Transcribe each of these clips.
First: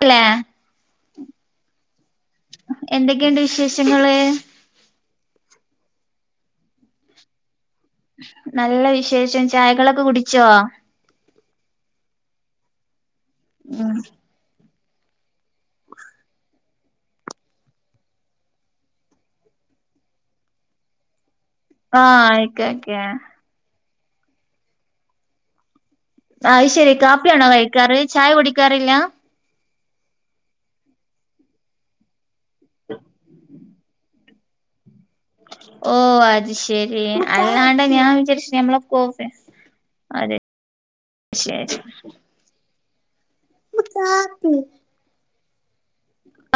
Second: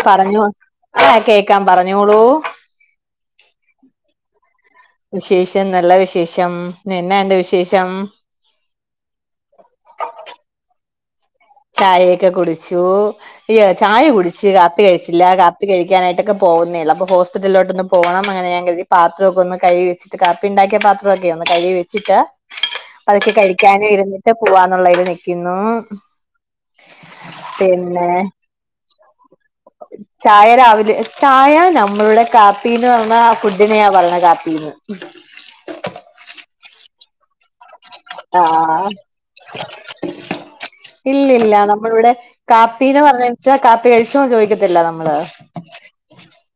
അല്ലെ പറഞ്ഞോ ആ കേക്കാം പറഞ്ഞോളൂ. എന്തൊക്കെയൊണ്ട് വിശേഷങ്ങള്? വിശേഷം നല്ല വിശേഷം ഇന്ന്ന്നാണ്ട് വിശേഷം നല്ല വിശേഷം ചായകളൊക്കെ കുടിച്ചോ? ചായയൊക്കെ കുടിച്ചു യ്യോ ഉം ചായ കുടി ച്ച് കാപ്പി കഴിച്ചില്ല. കാപ്പി കഴിക്കാനൊക്കെ ആയിട്ട് പോവുന്നേഒള്ള്. അപ്പോ ഹോസ്പിറ്റലിലോട്ട്ന്ന് പോണം. അങ്ങനെ ഞാൻകര്തി പാത്രഒക്കെ ഒന്ന് കഴുകി വെച്ചിട്ട്. കാപ്പിണ്ടാക്കിയ പാത്രംക്കെ ഒന്ന് കഴു ചിട്ടാ ആഹ് ഓക്കെ ഓക്കെ പതുക്കെ കഴിക്കാനും ഇരുന്നിട്ട് പോവാന്നൊള്ളയിതില് നിക്കുന്നു. ആഹ് ശെരി കാപ്പിയാണോ കഴിക്കാറ് പിന്നെ ചായ കുടിക്കാറില്ല ചായ രാവിലെ ചായ നമ്മളുടെ കാപ്പിന്ന് പറഞ്ഞ ഫു ഇതിനെയാ പറഞ്ഞണെ കാപ്പീന്ന്. ഓ അത് ശെരി. അല്ലാണ്ട് ഞാൻ വിചാരിച്ചു ഞമ്മളെ ആഹ് കോഫി അതെ ഇല്ലില്ല ശരി നമ്മളിവ്ടെ കാപ്പീന്ന് പറഞ്ഞച്ചാ കാപ്പി കഴിചച്ചോന്ന് ചോദിക്കത്തില്ലെ നമ്മള്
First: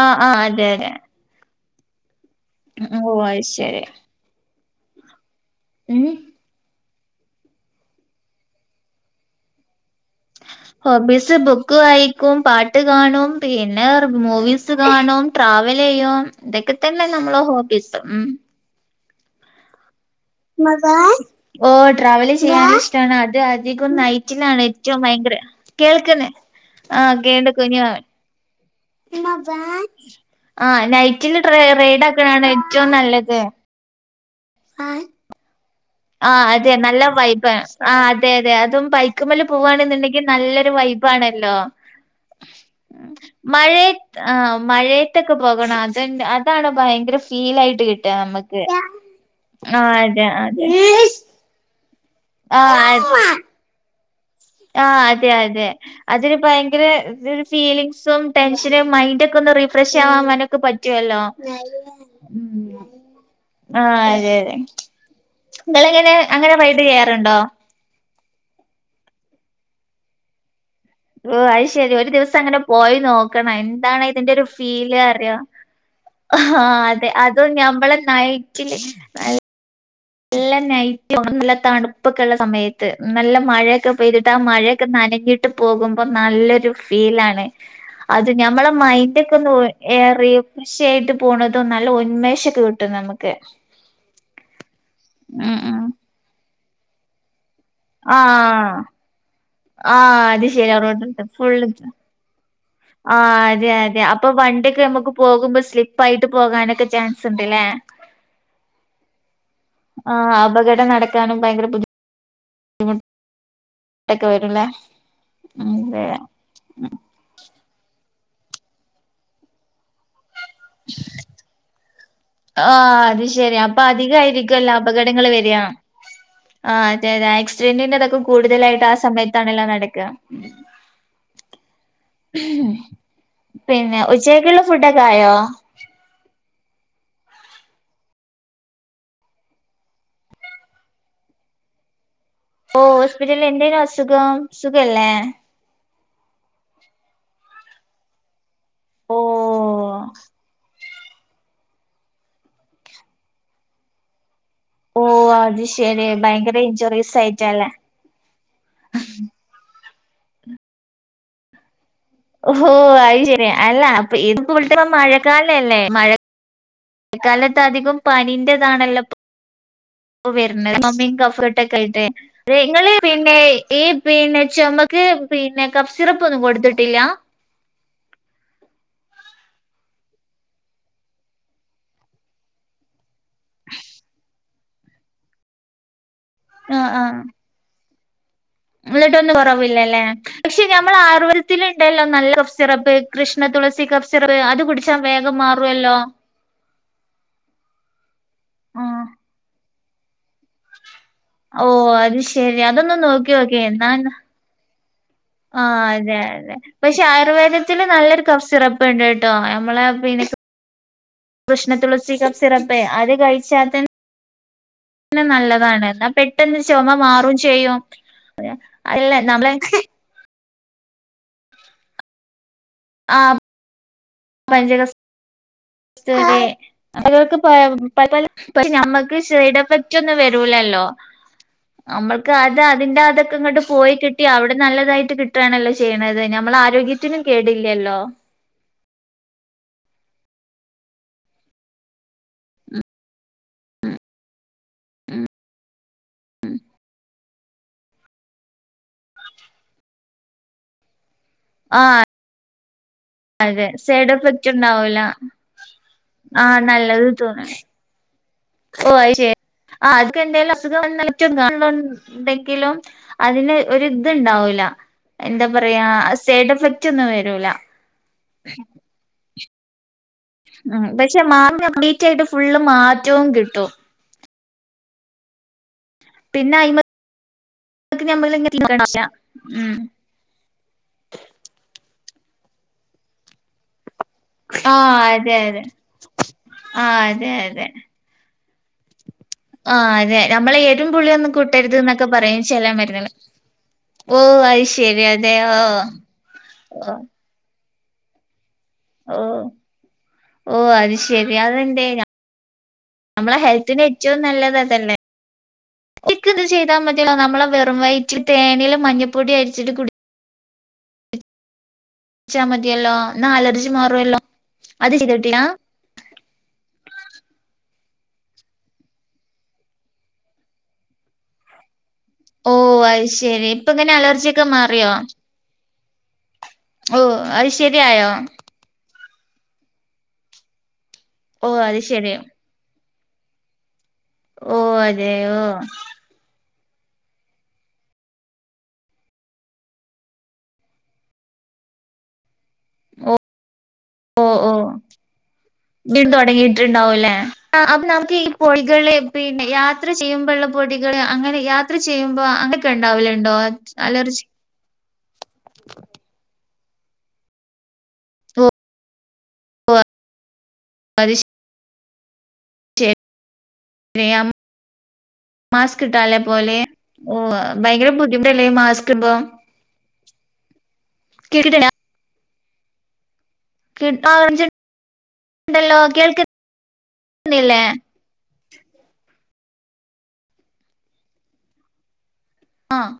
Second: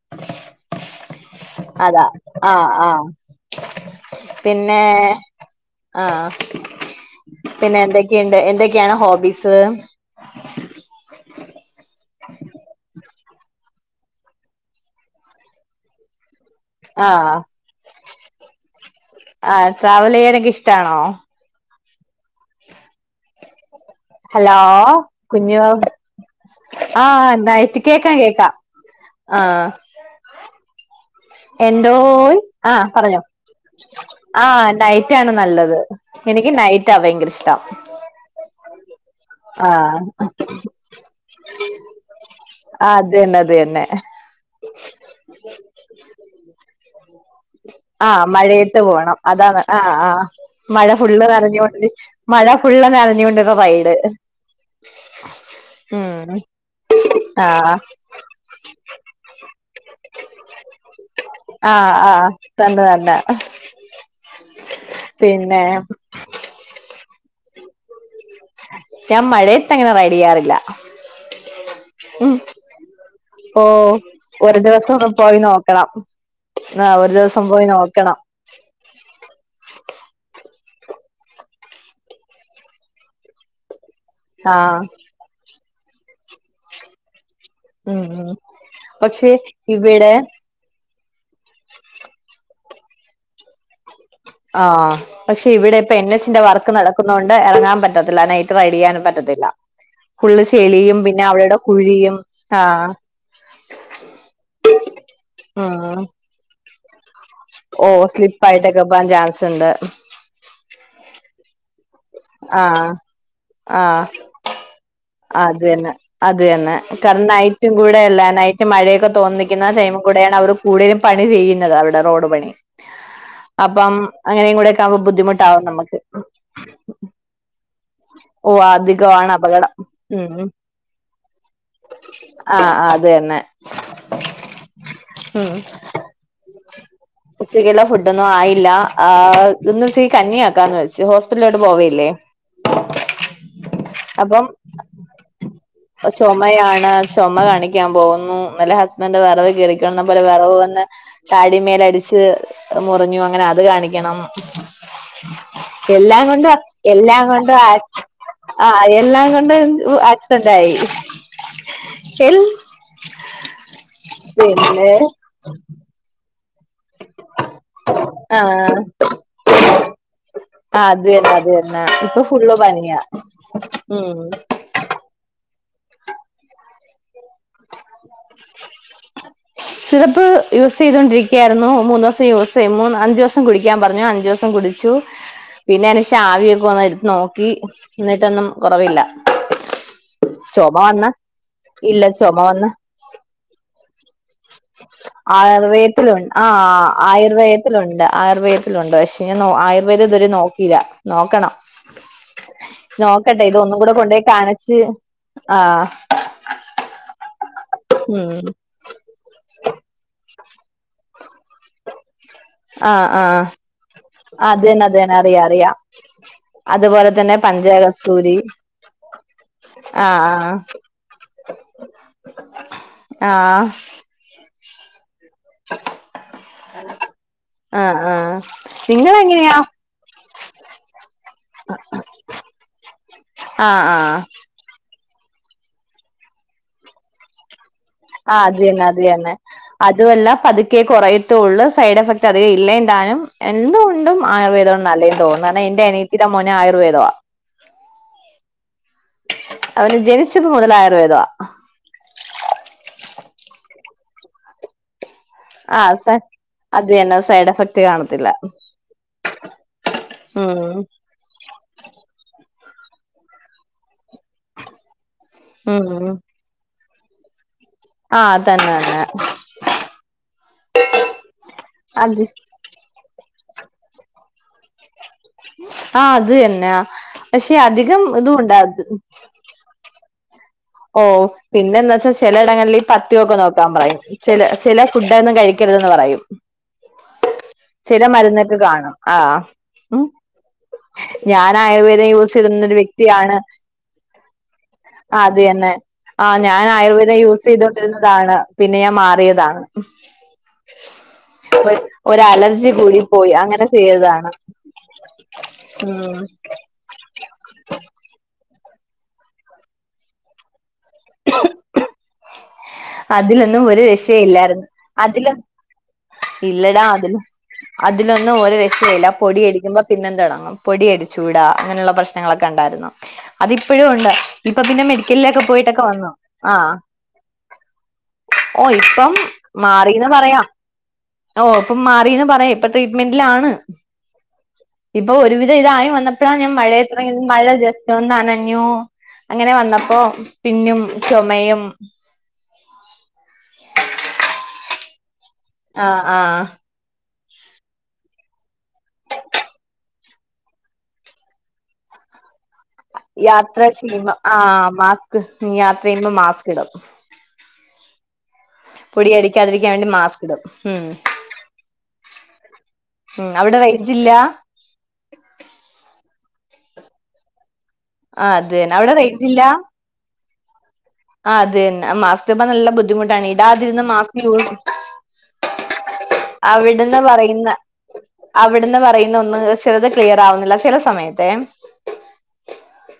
ആഹ് ആഹ് അതെ അതെ. അതാ ആഹ ആഹ ഓ അത് ശരി പിന്നെ. ഉം ആഹ പിന്നെ എന്തൊക്കെയുണ്ട്. എന്തൊക്കെയാണ് ഹോബീസ്. [inaudible] ഹോബീസ് ബുക്ക് വായിക്കും, പാട്ട് കാണും, പിന്നെ മൂവീസ് കാണും, ട്രാവലെയ്യും. ഇതൊക്കെ തന്നെ ആഹ് നമ്മള ഹോബീസ്. ഉം ആ ട്രാവല് ചെയ്യാല് ഓ ട്രാവല് ചെയ്യാന് ഇഷ്ടാണ് അത് അധികം നൈ ഹലോ [unintelligible] ഏറ്റവും ഭയങ്കര കുഞ്ഞു കേൾക്കുന്ന ആഹ് കേണ്ട് കുഞ്ഞു [unintelligible] കേക്കാം. ആഹ് ആ നൈറ്റില് ട്ര റയ്ഡ് എന്തോയ് ഒക്കെയാണ് ആഹ് ഏറ്റവും പറഞ്ഞോ നല്ലത്. ആഹ് നൈറ്റ് ആണ് നല്ലത്. ആഹ് എനിക്ക് അതെ നൈറ്റാ നല്ല ഭയങ്കര വൈബ ഇഷ്ടം ആഹ് അതെ അതെ അതും ബൈക്കുമല് ആഹ് പോവാണെന്നുണ്ടെങ്കിൽ നല്ലൊരു വൈബ് പ്പണല്ലോ ആഹ് അത് തന്നെ അത് മഴ തന്നെ ആഹ് മഴയത്തൊക്കെ പോകണം അതാണ് ഭയങ്കര ഫീൽ ആയിട്ട് കിട്ട ആഹ് നമക്ക് മഴയത്ത് പോണം അതാണ് ആഹ് അതെ മഴ ഫുള്ള് നിറഞ്ഞുണ്ടി മഴ ഫുള്ള് ആ നിറഞ്ഞോണ്ടിന്ന സൈഡ് ആഹ് അതെ അതെ അതൊര് ഭയങ്കര ആഹ് ഫീലിങ്സും ടെൻഷനു മൈൻഡൊക്കെ ഒന്ന് റീഫ്രഷ് ആവാൻ ക്ക് പറ്റുവല്ലോ ആഹ് ആഹ് തന്നെ തന്നെ ആഹ് അതെ അതെ പിന്നെ ങ്ങള് അങ്ങനെ റൈടെയാറുണ്ടോ? ഞാൻ മഴയത്തങ്ങനെ റൈഡ് ചെയ്യാറില്ല ഓ അത്ശരി ഒരു ഉം ദിവസം അങ്ങനെ പോയി നോക്കണം ഓഹ് എന്താണ് ഇതിന്റെരു ഒരു ദിവസം ഫീല് ഒന്ന് അറിയോ പോയി നോക്കണം ആഹ് അതെ ഒരു ദിവസം അതും പോയി ഞമ്മളെ നോക്കണം നയിറ്റില് നല്ല നൈറ്റ് നല്ല തണുപ്പൊക്കെ ഇള്ള സമയത്ത് നല്ല മഴയൊക്കെ പെതിട്ട് ആഹ് മഴയൊക്കെ നനഞ്ഞിട്ട് പോകുമ്പോ നല്ലൊരു ഫീലാണ് ഉം അത് ഉം ഞമ്മളെ മൈന്റ് പക്ഷെ ഒക്കെ ഒന്ന് ഇവിടെ ഏറെ കൃഷയായിട്ട് പോണതോ നല്ല ഉന്മേഷൊക്കെ കിട്ടും നമുക്ക് ആഹ. പക്ഷെ ഉം ഇവിടെ ഉം ഇപ്പൊ എൻ എച്ചിന്റെ വർക്ക് നടക്കുന്ന കൊണ്ട് ഇറങ്ങാൻ പറ്റ പറ്റത്തില്ല നൈറ്റ് ആഹ് റൈഡെയ്യാനും പറ്റത്തില്ല ആഹ് ഫള്ള് അത് ശരിയാ ചെളിയും പിന്നെ റോഡ് അവിടെ ഫുള്ള് കുഴിയും ആഹ് ആഹ് അതെ അതെ അപ്പൊ വണ്ടിയൊക്കെ നമുക്ക് പോകുമ്പോ ആഹ് സ്ലിപ്പായിട്ട് പോകാനൊക്കെ ചാൻസ് ഉണ്ട്ല്ലേ ഓ സ്ലിപ്പയിട്ടൊക്കെ പോകാൻ ചാൻസ് ഇണ്ട് ആഹ് അപകടം നടക്കാനും ഭയങ്കര ബുദ്ധി ആഹ് ആഹ് ട്ടക്കെ വരുംല്ലേ അത് ഉം ന്നെ അതെ അത് ന്നെ കാരണം നൈറ്റും കൂടെയല്ല നൈറ്റ് മഴയൊക്കെ തോന്നിക്കുന്ന ടൈമും കൂടെയാണ് അവർ കൂടുതലും പണി ചെയെയ്യുന്നത് അവിര്ടെ റോഡ് പണി ആഹ് അത് ശരി അപ്പൊ അപ്പം അങ്ങനെയും അധികായിരിക്കുവല്ലോ കൂടെക്കെ ആ കുമ്പോ അപകടങ്ങള് ബുദ്ധിമുട്ടാവും വരിക നമക്ക് ആഹ് അതെ ആക്സിഡന്റിന്റെതൊക്കെ ഓ കൂടുതലായിട്ട് ആഹ് അധികമാണ് സമയത്താണെല്ലോ അപകടം നടക്കുക ഉം ആഹ് അത് തന്നെ പിന്നെ ഉച്ചക്കക്ക്ള്ള ഫുഡൊക്കെ ആയോ ഉ [unintelligible] ഉച്ചരില്ല ഫുഡൊന്നും ആയില്ല ആഹ് ഒന്ന് സീ കന്നിയ ആക്കാന്ന് വെച്ച് ഹോസ്പിറ്റലിലോട്ട് പോവേല്ലേ ഓ ഹോസ്പിറ്റലിൽ എന്തേനു അസുഖം അപ്പം സുഖല്ലേ ചുമയാണ് ചുമ കാണിക്കാൻ പോകുന്നു നല്ലെ ഹസ്ബൻഡ് ഓ വറവ് കേറിക്കണ പോലെ വറവ് വന്ന് താടിമേലടിച്ച് മുറിഞ്ഞു അങ്ങനെ അത് കാണിക്കണം ഓ അത് ശെരി എല്ലാം കൊണ്ട് ഭയങ്കര ഇഞ്ചുറീസ് എല്ലാം ആയിട്ടല്ലേ എല്ല കൊണ്ടും [unintelligible] ഓ അയ്‌ ശരി അല്ല അപ്പൊ ഇത് [unintelligible] പിന്നെ മഴ ക്കാലല്ലേ മഴ ക്കാലത്തധികം ആഹ് ആഹ് പനീൻ്റെതാണല്ലോ വര മമ്മീ അത് തന്നെ അത് കഫേർട്ടൊക്കെ തന്നെ ആയിട്ട് ഇപ്പൊ ഫുള്ള് ങ്ങള് പനിയാ പിന്നെ ഈ ഉം പിന്നെ ചുമ ക്ക് പിന്നെ കപ് സിറപ്പന്നും കൊടുത്തിട്ടില്ല? സിറപ്പ് യൂസ് ചെയ്തുകണ്ടിരിക്കയായിരുന്നു മൂന്ന് ദിവസം യൂസ് അഞ്ചു ദിവസം കുടിക്കാൻ പറഞ്ഞു അഞ്ചു ദിവസം കുടി പിന്നെ ആവിയൊക്കെ എടു നോക്കി എന്നിട്ടന്നു കുറ ന്നിട്ടൊന്നും കുറവില്ലല്ലേ പക്ഷെ ഞമ്മൾ വന്ന ആയുർവേ ഇല്ല തത്തില്ണ്ടല്ലോ നല്ല ചൊമ കപ് വന്ന സിറപ്പ് കൃഷ്ണ തുളസി കപ് സിറപ് അത് കുടിച്ചാ വേഗം മാറുവല്ലോ ആഹ് ആയുർവേദത്തിലുണ്ട് ആയുർവേദത്തിലുണ്ട് ആഹ് പക്ഷേ ആയുർവേദ ഇതുവരെ നോക്കിയില്ല നോക്കണം ഓഹ് അത് ശെരി അതൊന്ന് നോക്കട്ടെ നോക്കിയോക്കി ഇതൊന്നും എന്നാ കൂടെ കൊണ്ടോയി കാണിച്ച് ആഹ് അതെ അതെ പക്ഷെ ആയുർവേദത്തിൽ നല്ലൊരു ഉം കഫ്സിറ ണ്ട്ട്ടോ നമ്മളെ പിന്നെ കൃഷ്ണ തുളസി സിറപ്പേ ആഹ് അത് ആഹ് കഴിച്ചാ തന്നെ അത് ന്നെ അത് തേനാ റിയ അറിയാ. നല്ലതാണ് എന്നാ പെട്ടെന്ന് ചൊമ അതുപോലെ മാറും തന്നെ പഞ്ചക ചെയ്യും കസ്തൂരി. അല്ല നമ്മളെ ആ ആഹ് ആഹ്. [unintelligible] [unintelligible] ആഹ് ആഹ് ആഹ് നമ്മക്ക് നിങ്ങളെങ്ങനെയാ സൈഡ് എഫക്ട് ക്കൊന്നും വരൂലല്ലോ. നമ്മൾക്ക് അത് അതിന്റെ അതൊക്കെ ഇങ്ങട്ട് ആഹ് പോയി ആഹ് കിട്ടി അവിടെ നല്ലതായിട്ട് കി റ്റാണല്ലോ ചെയ്യണത്. ഞമ്മള ആരോഗ്യത്തിനു കേടില്ലല്ലോ. ആഹ് അതേന്നെ അതേന്നെ. അതുല്ലാ പതുക്കെ കുറയത്തുള്ളൂ. സൈഡ് എഫക്ട് അധികം ഇല്ലേ ന്താനും. എന്തുകൊണ്ടും ആയുർവേദം നല്ലേന്ന് തോന്ന് കാരണം എന്റെ അനീത്തിന്റെ മോനെ ആയുർവേദ അവന് ജനിച്ചപ്പോ മുതൽ ആയുർവേദ ആഹ് അതെ സൈഡ് എഫക്റ്റ് ഇണ്ടാവൂല ആ അതന്നെ സൈഡ് എഫക്ട് കാണത്തില്ല. ഓ ശരി ആ അതക്കെന്താലും ഉം അസുഖം വന്ന ണ്ടെങ്കിലും അതിന് ഒരു ഇതുണ്ടാവില്ല. എന്താ പറയാ ഉം സൈഡ് എഫക്റ്റ് ഒന്നും വരൂല. ആ അതന്നെ ന്നെ. പക്ഷെ മാ കംപ്ലീറ്റ് അത് ആയിട്ട് ഫുള്ള് മാറ്റവും കിട്ടും. ആ അത് പിന്നെ തന്ന. അയിമക്ക് പക്ഷെ അധികം ഇത് ഉണ്ടാ ഞമ്മളിങ്ങനെ ഉം ഓ പിന്നെന്താച്ചാ ചിലയിടങ്ങളില് ഈ പത്യൊക്കെ നോക്കാൻ പറയും. ചെല ചെല ആഹ് ഫുഡൊന്നും അതെ അതെ കഴിക്കരുതെന്ന് പറയും. ആഹ് അതെ മരുന്നൊക്കെ കാണും ആ ആ ഉം അതെ നമ്മളെ എരുപുളിയൊന്നും ഞാൻ കൂട്ടരുത് ന്നൊക്കെ ആയുർവേദം യൂസ് പറയ ചെയ്തിരുന്ന ചെല ഒരു മരുന്ന വ്യക്തിയാണ് ഓ അയ്ശരി അ അത് തന്നെ ആ ഞാൻ ആയുർവേദം യൂസ് ചെയ്തോണ്ടിരുന്നതാണ് പിന്നെ ഞാൻ ഓ മാറിയതാ ഓ അത് ശരി അതെന്തേ ഒരലർജി കൂടി പോയി നമ്മളെ അങ്ങനെ ഹെൽത്തിന് ഏറ്റവും ചെയ്താണ് നല്ലത് ആഹ് ചെയ്താ മതിലൊ നമ്മള് വെറും വയറ്റിൽ തേനില് മഞ്ഞപ്പൊടി അരിച്ചിട്ട് കുടി ച്ചാ മതിയല്ലോ എന്നാ അതിലൊന്നും അലർജി ഒരു രക്ഷ മാറുവല്ലോ ഇല്ലായിരുന്നു. അത് അതില് ചെയ്തിട്ടില്ല ഇല്ലടാ അതില്, അതിലൊന്നും ഒരു രക്ഷയില്ല. പൊടിയടിക്ക് മ്പോ പിന്നെ തുടങ്ങും. പൊടിയടിച്ചൂടാ അങ്ങനെയുള്ള പ്രശ് ഓ ങ്ങളൊക്കെണ്ടായിരുന്നു അത് ശരി ഇപ്പൊ അതിപ്പോഴും ഇങ്ങനെ ഉണ്ട് അലർജിയൊക്കെ ഇപ്പൊ പിന്നെ മാറിയോ മെഡിക്കലിലൊക്കെ പോയിട്ടൊക്കെ വന്നു ആ ഓ അയ് ശരിയായോ ഓ ഇപ്പം മാറീന്ന് പറയാ ഓ അത് ഇപ്പം ശരി മാറീന്ന് പറയും ഇപ്പൊ ട്രീറ്റ്മെന്റിലാണ് ഓ ഇപ്പൊ അതെയോ ഒരുവിധം ഇതായവന്ന [unintelligible] മഴ ജസ്റ്റ് ഒന്ന് നനഞ്ഞു അങ്ങനെ വന്നപ്പോ പിന്നും ചൊമയും ഓ ഓ ഓ വീ ആഹ് ആഹ് തുടങ്ങിയി ണ്ടാവല്ലേ. അപ്പൊ നമുക്ക് ഈ പൊടികള്, പിന്നെ യാത്ര ചെയ്യുമ്പോള്ള പൊടികള് അങ്ങനെ യാ ചെയ്പോ അ യാത്ര ക്ഷീണം ആ മാസ്ക് യാത്രയ്യുമ്പോ മാസ്ക് ഇടും. ഓ പൊടി അടിക്കാതിരിക്കാൻ വേണ്ടി മാസ്ക് ഇടും. ഉം. അത് ഉം അവിടെ റേഞ്ചില്ല [unintelligible] മാസ്ക് ഇട്ടാലെ പോലെ ഓ ഭയങ്കര ആഹ് ബുദ്ധിമുട്ടല്ലേ അത് തന്നെ മാസ്ക് അവിടെ ഇടുമ്പോ? ആ കേട്ടിട്ടില്ല അതന്നെ മാസത്ത്പ്പം നല്ല ബുദ്ധിമുട്ടാണെ ഇടാതിരുന്ന് ഓറഞ്ച് [unintelligible] ഉണ്ടല്ലോ അവിട്ന്ന് പറയുന്നെ കേൾക്കുന്നില്ലേ അവിട്ന്ന് പറയുന്ന ഒന്ന് ചെറുത് ക്ലിയർ ആവുന്നില്ല ചില സമയത്തെ ആഹ്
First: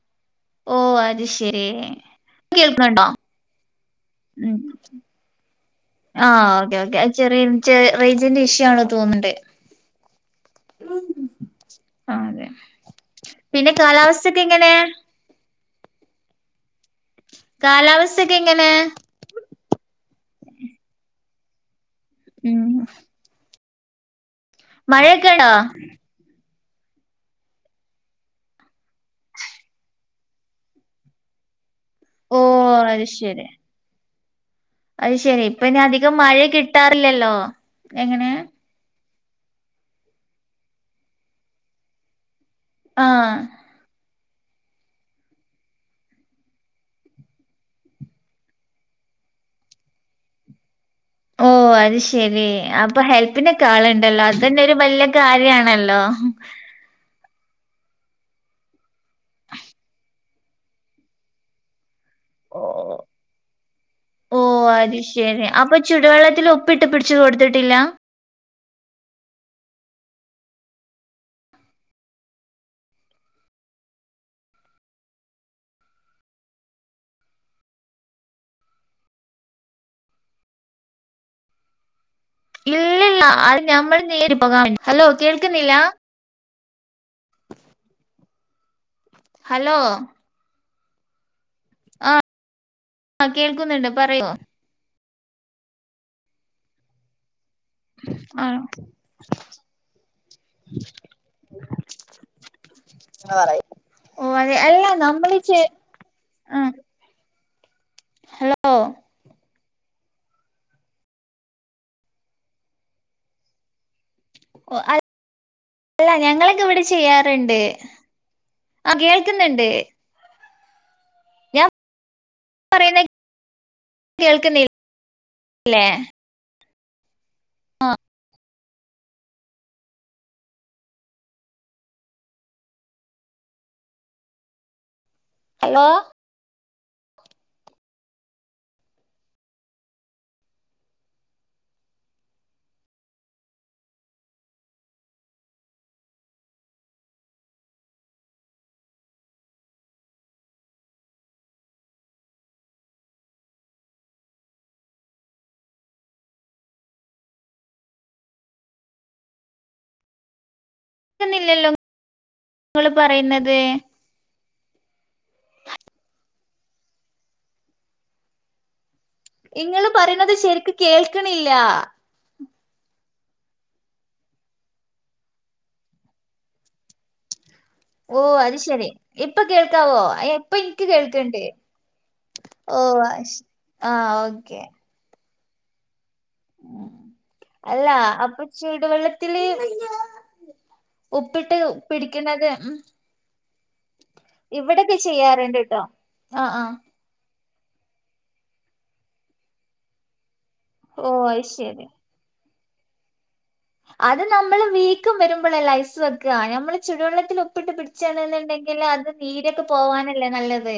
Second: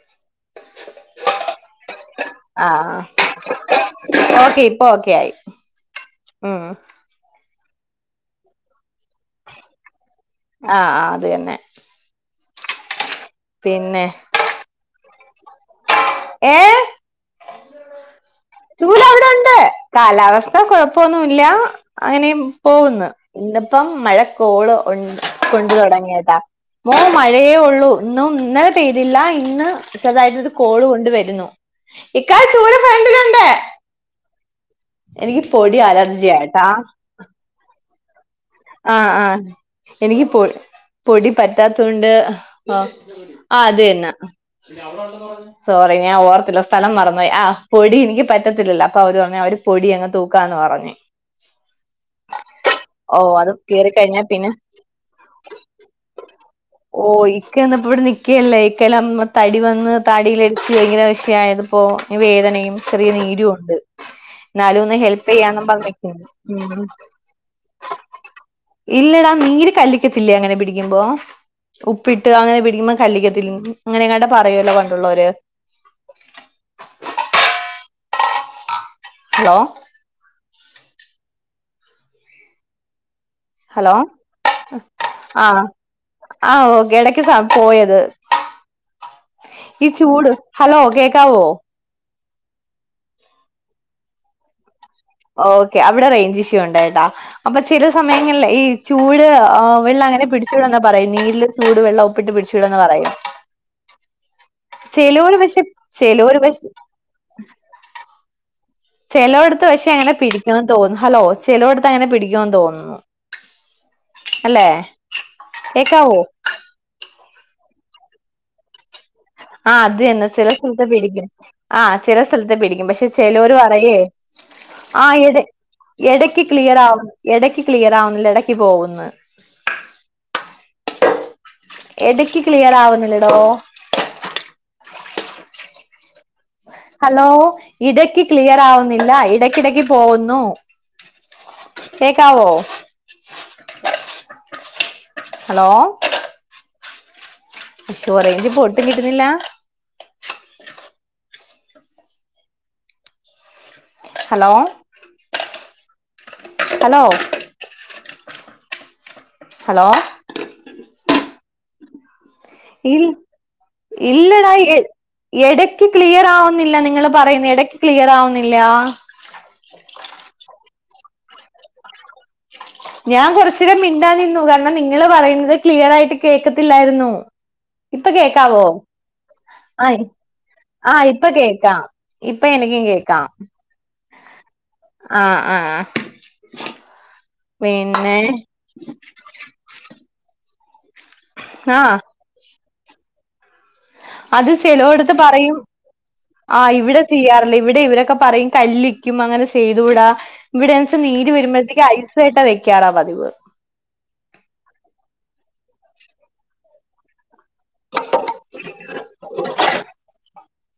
ഓ അത് ശരി ആഹ് കേൾക്ക്ണ്ടോ ഓക്കെ ഇപ്പൊ ഓക്കെ ആയി ആ ഉം ഓക്കെ ഓക്കെ ചെറിയെ റൈഞ്ചിന്റെ ഇഷ്യ ആണ് തോന്ന്ണ്ട് ആഹ് ഉം ആഹ് അത് തന്നെ ആ അതെ പിന്നെ കാലാവസ്ഥക്കെ എങ്ങനെ ഏഹ് കാലാവസ്ഥക്കെ എങ്ങനെ ചൂലവ്ടണ്ട് കാലാവസ്ഥ കുഴപ്പൊന്നുല്ല അങ്ങനെ ഉം പോകുന്നു ഇന്ന്പ്പം മഴ കോള് മഴയൊക്കെ ഉണ്ടോ കൊണ്ടു തുടങ്ങിയത ഓ മഴയേ ഒള്ളൂ ഇന്നും ഇന്നലെ പെയ്തില്ല ഇന്ന് ചെറുതായിട്ട് ഒരു കോള് കൊണ്ട് വരുന്നു ഇക്കാ ഓ ചൂട് ഫ്രണ്ടിലുണ്ട് അയ്‌ എനിക്ക് ശെരി പൊടി ഇപ്പഞ് അധികം അലർജിയ മഴ ട്ടാ കിട്ടാറില്ലല്ലോ എങ്ങനെ ആഹ് ആഹ് എനിക്ക് പൊ പൊടി പറ്റാത്ത കൊണ്ട് ആഹ് ആ അതന്നെ സോറി ഞാൻ ഓർത്തില്ല സ്ഥലം മറന്ന് പോയി ആ പൊടി എനിക്ക് പറ്റത്തില്ലല്ലോ അപ്പൊ അവര് പറഞ്ഞു അവര് പൊടിയങ്ങ് തൂക്കാന്ന് പറഞ് ഓ അത് ശരി അപ്പൊ ഓ അത് ഹെൽപ്പിനൊ കേറി കഴിഞ്ഞാ ക്കാളുണ്ടല്ലോ പിന്നെ അതന്നെ ഒരു വല്യ കാര്യാണല്ലോ ഓ ഇക്കന്ന് ഇപ്പൊ ഇവിടെ നിക്കല്ലേ ഇക്കെല്ലാം തടി വന്ന് താടിലിടിച്ച് ഭയങ്കര വിഷയായത് ഇപ്പൊ ഓ വേദനയും ചെറിയ നീരുണ്ട് ഓ ന്നാലും ഒന്ന് അത് ഹെൽപ് ശരി ചെയ്യാന്ന് അപ്പൊ പറഞ് നിക്കാണ് ചുടുവെള്ളത്തിൽ ഉപ്പിട്ട് പിടിച്ചു കൊടുത്തിട്ടില്ല ഇല്ലടാ നീര് കല്ലിക്കത്തില്ലേ അങ്ങനെ പിടിക്കുമ്പോ ഉപ്പിട്ട് അങ്ങനെ പിടിക്കുമ്പോ കല്ലിക്കത്തി അങ്ങനെങ്ങാണ്ടോ പറയൊല്ലോ പണ്ടുള്ളോര് ഹലോ ഇല്ലില്ല അത് ഹലോ ഞമ്മൾ നീര് പോകാൻ ഹലോ ആ കേൾക്കുന്നില്ല ആ ഓ ഇടക്ക് സൗ പോയത് ഹലോ ഈ ചൂട് ഹലോ കേക്കാവോ ആ കേൾക്കുന്നുണ്ട് പറയോ ഓക്കെ അവിടെ റൈഞ്ച് ഇഷ്യു ഉണ്ട്ട്ടോ അപ്പൊ ചില സമയങ്ങളില് ആഹ് ഈ ചൂട് വെള്ളം അങ്ങനെ പിടിച്ചുടന്നാ പറയുന്നെ നീര് ചൂട് വെള്ളം ഉപ്പിട്ട് പിടിച്ചുടന്ന് പറയും ഓ അതെ അല്ലാ ചെലോര് നമ്മള് ചേ പക്ഷെ ചെലോര് ആ പക്ഷെ ഹലോ ചെലോട്ത്ത് പക്ഷേ അങ്ങനെ പിടിക്കുന്ന് തോന്നുന്നു ഹലോ ചെലോട്ത്ത് അങ്ങനെ പിടിക്കുന്ന് തോന്നുന്നു അല്ലെ അ അല്ല കേക്കാവോ ഞങ്ങളൊക്കെ ഇവിടെ ചെയ്യാറുണ്ട് ആ കേൾക്കുന്നുണ്ട് ആഹ് അതന്നെ ചെല സ്ഥലത്ത [unintelligible] ഞാൻ ആ ചില സ്ഥലത്ത് പിടിക്കും പറയുന്ന പക്ഷെ ചെലോര് പറയെ കേൾക്കുന്നില്ലേ ആ ഇട ഇടയ് ഇടയ്ക്ക് ക്ലിയർ ആവ് ഇടയ്ക്ക് ക്ലിയർ ആവുന്നില്ല ഇടയ്ക്ക് പോവ്ന്ന് എടക്ക് ക്ലിയർ ആവുന്നില്ലടോ ഹലോ ഹലോ ഇടക്ക് ക്ലിയർ ആവുന്നില്ല ഇടക്കിടക്ക് പോവുന്നു കേക്കാവോ ഹലോ റെയ്ഞ്ച് പ്പൊ ഒട്ടും കിട്ടുന്നില്ല ഹലോ ഹലോ ഹലോ കേൾക്കുന്നില്ലല്ലോ നിങ്ങള് ഇ പറയുന്നത് ഇല്ലടാ എട എടയ്ക്ക് ക്ലിയർ ആവുന്നില്ല നിങ്ങൾ പറയുന്നെ ഇടക്ക് ക്ലിയർ ആവുന്നില്ല ഇങ്ങൾ പറയണുന്നത് ശരിക്ക് കേൾക്കണില്ല ഞാൻ കൊറച്ചരം മിണ്ടാതെ നിന്നു കാരണം നിങ്ങള് പറയുന്നത് ക്ലിയർ ആയിട്ട് കേൾക്കത്തില്ലായിരുന്നു ഓ അത് ശരി ഇപ്പ ആ കേൾക്കാവോ അ ഇപ്പ ഇനിക്ക് ആ ഇപ്പൊ കേൾക്ക്‌ണ്ട് കേക്കാം ഇപ്പൊ എനിക്കും കേക്കാം ആഹ ഓക്കെ ആഹ ആഹ ആ ഉ അല്ല പിന്നെ അപ്പൊ ചൂടുവെള്ള ത്തില് ഉപ്പിട്ട് ആ പിടിക്ക്‌ണത് അത് ചെലോടുത്ത് പറയും ചെയ്യാറുണ്ട്ട്ടോ ആഹ് ആ ആഹ് ഇവിടെ ചെയ്യാറില്ല ഇവിടെ ഇവരൊക്കെ പറയും കല്ലിക്കും അങ്ങനെ ചെയ്തൂടാ ഇവിടെ വെച്ചൽ ഓ നീര് അത് വരുമ്പോഴത്തേക്ക് ശരി ഐസ കട്ട വെക്കാറാ പതിവ് അത് നമ്മള് വീക്കം വരുമ്പോഴെല്ലേ ഐസ് വെക്കുക നമ്മള് ചുടുവെള്ളത്തില് ഉപ്പിട്ട് പിടിച്ചണെന്നുണ്ടെങ്കിൽ അത് നീരൊക്കെ പോവാനല്ലേ നല്ലത്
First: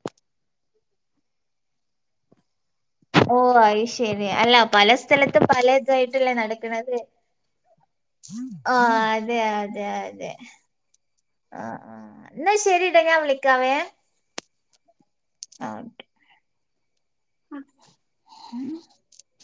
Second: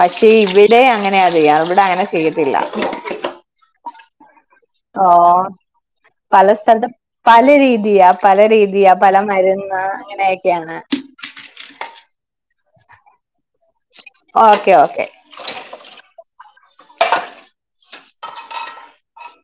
പക്ഷേ ഇവിടെ അങ്ങനെയ അറിയ ഇവിടെ അങ്ങനെ ചെയ്യത്തില്ല ഓ അയിശെരി അല്ല പല സ്ഥലത്തും ഓഹ് പല ഇതായിട്ടല്ലേ പല സ്ഥലത്തും നടക്കണത് പല രീതിയാ പല ആ രീതിയാ പല അതെ മരുന്ന് അതെ അതെ അങ്ങനെയൊക്കെയാണ് ആ ആ എന്നാ ശെരിട്ടാ ഞാൻ വിളിക്കാവേ ഓക്കെ ഓക്കെ ആ ഹം